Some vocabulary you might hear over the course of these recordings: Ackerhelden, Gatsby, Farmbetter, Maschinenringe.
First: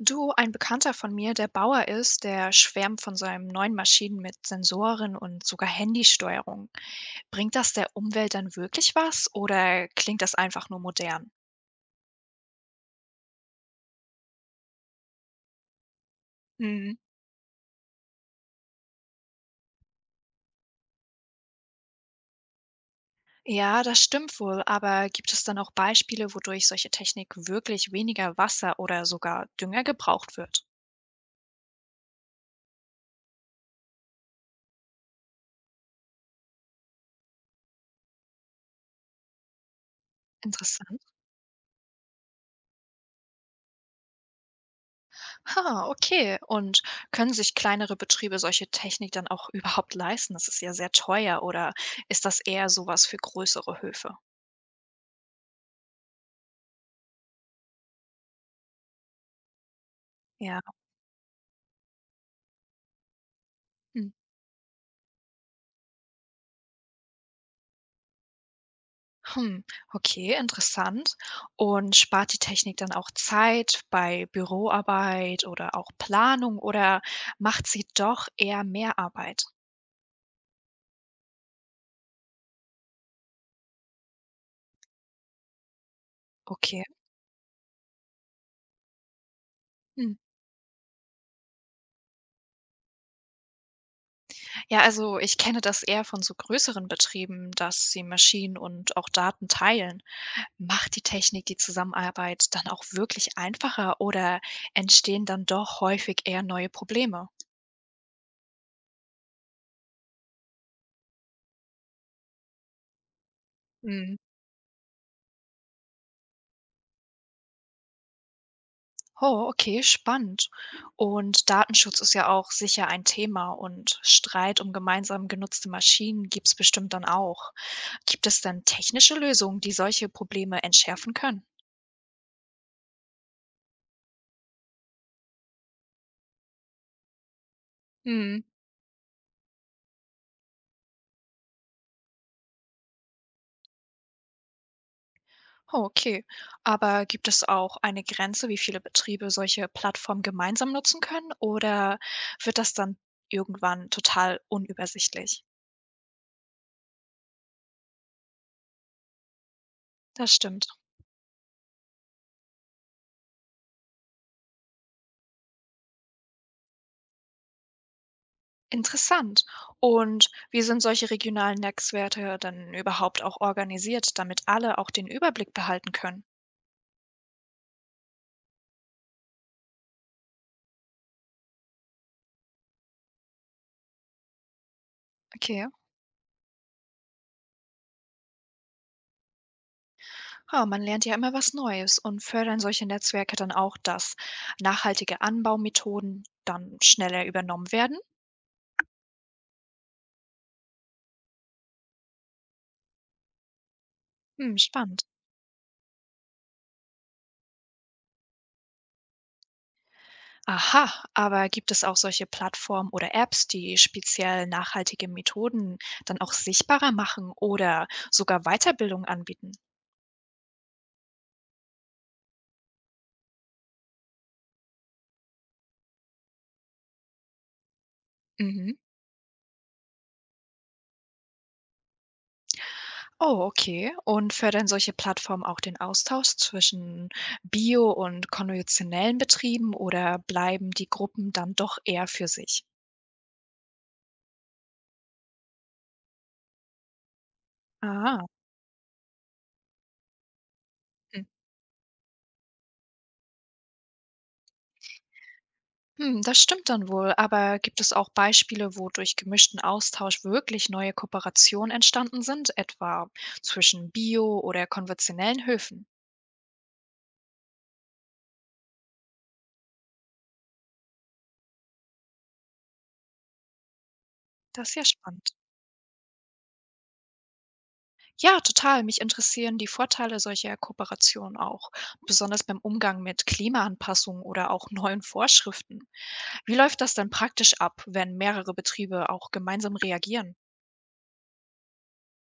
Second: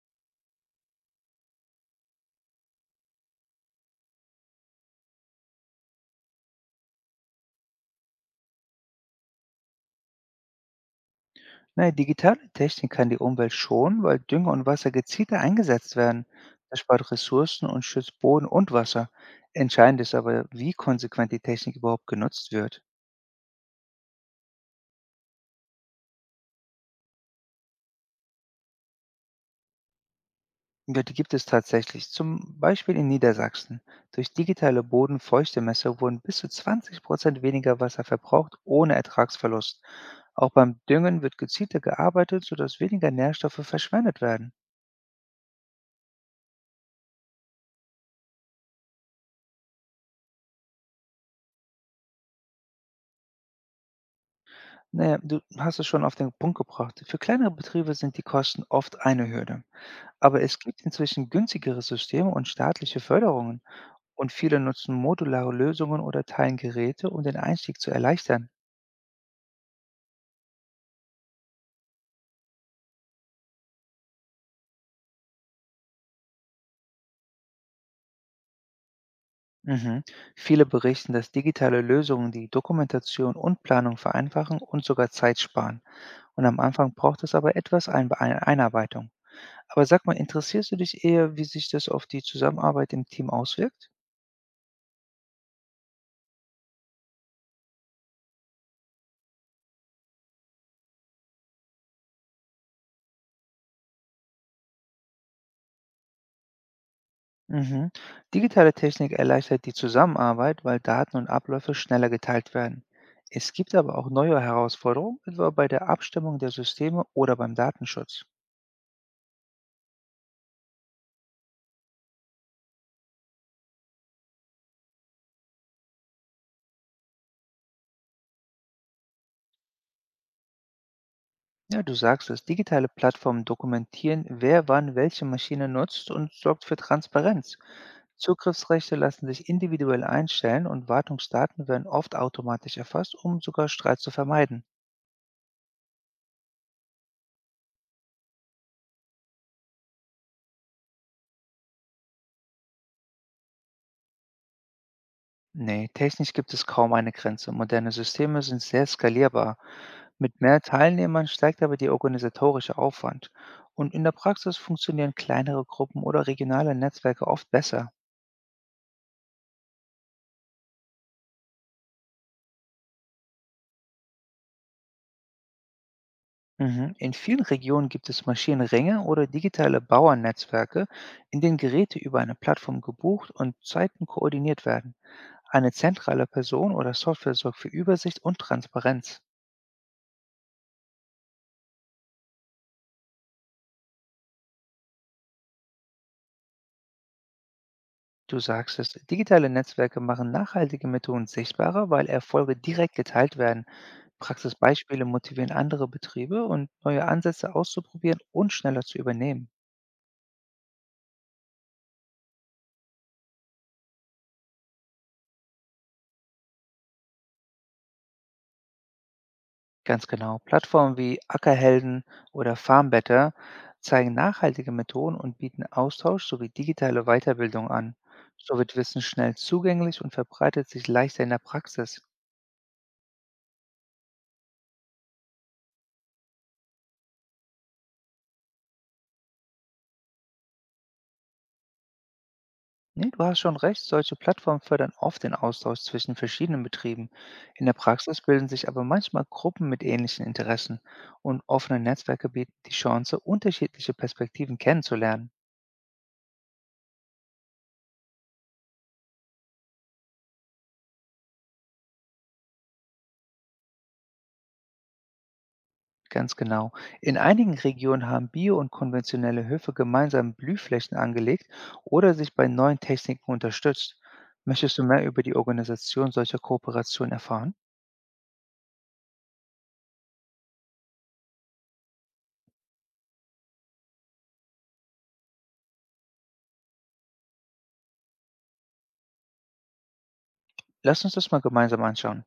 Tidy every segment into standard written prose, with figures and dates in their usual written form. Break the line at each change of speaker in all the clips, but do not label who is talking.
Du, ein Bekannter von mir, der Bauer ist, der schwärmt von seinen neuen Maschinen mit Sensoren und sogar Handysteuerung. Bringt das der Umwelt dann wirklich was oder klingt das einfach nur modern?
Na ja, digitale Technik kann die Umwelt schonen, weil Dünger und Wasser gezielter eingesetzt werden. Das
Mhm.
spart Ressourcen und schützt Boden und Wasser. Entscheidend ist aber, wie konsequent die Technik überhaupt genutzt wird.
Ja, das stimmt wohl, aber gibt es dann auch Beispiele, wodurch solche Technik wirklich weniger Wasser oder sogar Dünger gebraucht wird?
Ja, die gibt es tatsächlich. Zum Beispiel in Niedersachsen. Durch digitale Bodenfeuchtemesser wurden bis zu 20% weniger Wasser verbraucht, ohne Ertragsverlust. Auch beim
Interessant.
Düngen wird gezielter gearbeitet, sodass weniger Nährstoffe verschwendet werden.
Ha, okay. Und können sich kleinere Betriebe solche Technik dann auch überhaupt leisten? Das ist ja sehr teuer oder ist das eher sowas für größere Höfe?
Naja, du hast es schon auf den Punkt gebracht. Für kleinere Betriebe sind die Kosten oft eine Hürde. Aber es
Ja.
gibt inzwischen günstigere Systeme und staatliche Förderungen.
Hm.
Und viele nutzen modulare Lösungen oder teilen Geräte, um den Einstieg zu erleichtern.
Hm, okay, interessant. Und spart die Technik dann auch Zeit bei Büroarbeit oder auch Planung oder macht sie doch eher mehr Arbeit?
Mhm. Viele berichten, dass digitale Lösungen die Dokumentation und Planung vereinfachen und sogar Zeit sparen. Und am
Okay.
Anfang braucht es aber etwas Einarbeitung. Aber sag
Hm.
mal, interessierst du dich eher, wie sich das auf die Zusammenarbeit im Team auswirkt?
Ja, also ich kenne das eher von so größeren Betrieben, dass sie Maschinen und auch Daten teilen. Macht die Technik die Zusammenarbeit dann auch wirklich einfacher oder entstehen dann doch häufig eher neue Probleme?
Mhm. Digitale Technik erleichtert die Zusammenarbeit, weil Daten und Abläufe schneller geteilt werden. Es gibt aber auch
Hm.
neue Herausforderungen, etwa bei der Abstimmung der Systeme oder beim Datenschutz.
Oh, okay, spannend. Und Datenschutz ist ja auch sicher ein Thema und Streit um gemeinsam genutzte Maschinen gibt es bestimmt dann auch. Gibt es denn technische Lösungen, die solche Probleme entschärfen können?
Ja, du sagst es, digitale Plattformen dokumentieren, wer wann welche Maschine nutzt und sorgt für Transparenz.
Hm.
Zugriffsrechte lassen sich individuell einstellen und Wartungsdaten werden oft automatisch erfasst, um sogar Streit zu vermeiden.
Oh, okay. Aber gibt es auch eine Grenze, wie viele Betriebe solche Plattformen gemeinsam nutzen können? Oder wird das dann irgendwann total unübersichtlich?
Ne, technisch gibt es kaum eine Grenze. Moderne Systeme sind sehr skalierbar.
Das
Mit mehr
stimmt.
Teilnehmern steigt aber der organisatorische Aufwand. Und in der Praxis funktionieren kleinere Gruppen oder regionale Netzwerke oft besser.
Interessant. Und wie sind solche regionalen Netzwerke dann überhaupt auch organisiert, damit alle auch den Überblick behalten können?
Mhm. In vielen Regionen gibt es Maschinenringe oder digitale Bauernnetzwerke, in denen Geräte über eine Plattform gebucht und Zeiten koordiniert werden.
Okay.
Eine zentrale Person oder Software sorgt für Übersicht und Transparenz.
Ah, man lernt ja immer was Neues und fördern solche Netzwerke dann auch, dass nachhaltige Anbaumethoden dann schneller übernommen werden?
Du sagst es, digitale Netzwerke machen nachhaltige Methoden sichtbarer, weil Erfolge direkt geteilt werden.
Hm, spannend.
Praxisbeispiele motivieren andere Betriebe und neue Ansätze auszuprobieren und schneller zu übernehmen.
Aha, aber gibt es auch solche Plattformen oder Apps, die speziell nachhaltige Methoden dann auch sichtbarer machen oder sogar Weiterbildung anbieten?
Ganz genau. Plattformen wie Ackerhelden oder Farmbetter zeigen nachhaltige Methoden und bieten Austausch sowie digitale Weiterbildung an. So wird
Mhm.
Wissen schnell zugänglich und verbreitet sich leichter in der Praxis.
Oh, okay. Und fördern solche Plattformen auch den Austausch zwischen Bio- und konventionellen Betrieben oder bleiben die Gruppen dann doch eher für sich?
Nee, du hast schon recht, solche Plattformen fördern oft den Austausch zwischen verschiedenen Betrieben. In der
Ah.
Praxis bilden sich aber manchmal Gruppen mit ähnlichen Interessen
Hm.
und offene Netzwerke bieten die Chance, unterschiedliche Perspektiven kennenzulernen.
Hm, das stimmt dann wohl. Aber gibt es auch Beispiele, wo durch gemischten Austausch wirklich neue Kooperationen entstanden sind, etwa zwischen Bio- oder konventionellen Höfen?
Ganz genau. In einigen Regionen haben Bio- und konventionelle Höfe gemeinsam Blühflächen angelegt oder sich bei neuen Techniken unterstützt.
Das ist
Möchtest du
ja
mehr über
spannend.
die Organisation solcher Kooperationen erfahren?
Ja, total. Mich interessieren die Vorteile solcher Kooperationen auch, besonders beim Umgang mit Klimaanpassung oder auch neuen Vorschriften. Wie läuft das dann praktisch ab, wenn mehrere Betriebe auch gemeinsam reagieren?
Lass uns das mal gemeinsam anschauen.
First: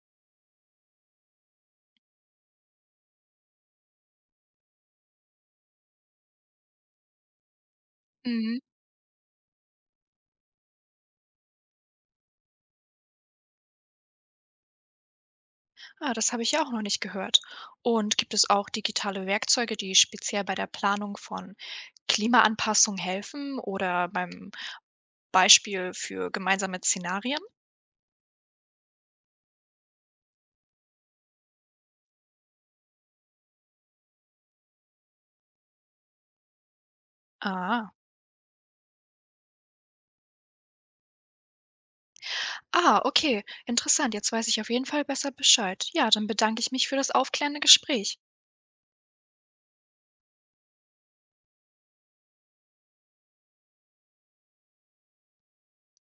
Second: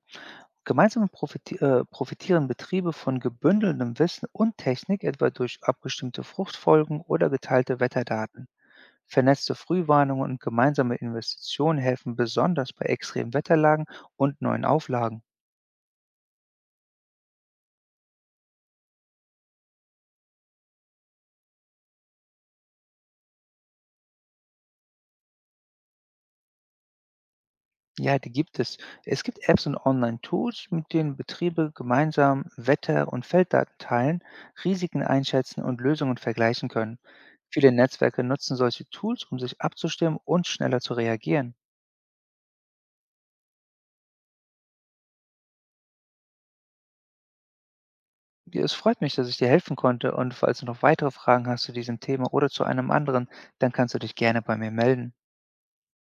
Gemeinsam profitieren Betriebe von gebündeltem Wissen und Technik, etwa durch abgestimmte Fruchtfolgen oder geteilte Wetterdaten.
Mhm.
Vernetzte Frühwarnungen und gemeinsame Investitionen helfen besonders bei extremen Wetterlagen und neuen Auflagen.
Ah, das habe ich ja auch noch nicht gehört. Und gibt es auch digitale Werkzeuge, die speziell bei der Planung von Klimaanpassung helfen oder beim Beispiel für gemeinsame Szenarien?
Ja, die gibt es. Es gibt Apps und Online-Tools, mit denen Betriebe gemeinsam Wetter- und Felddaten teilen, Risiken einschätzen und Lösungen vergleichen können. Viele
Ah.
Netzwerke nutzen solche Tools, um sich abzustimmen und schneller zu reagieren.
Ah, okay. Interessant. Jetzt weiß ich auf jeden Fall besser Bescheid. Ja, dann bedanke ich mich für das aufklärende Gespräch.
Ja, es freut mich, dass ich dir helfen konnte, und falls du noch weitere Fragen hast zu diesem Thema oder zu einem anderen, dann kannst du dich gerne bei mir melden.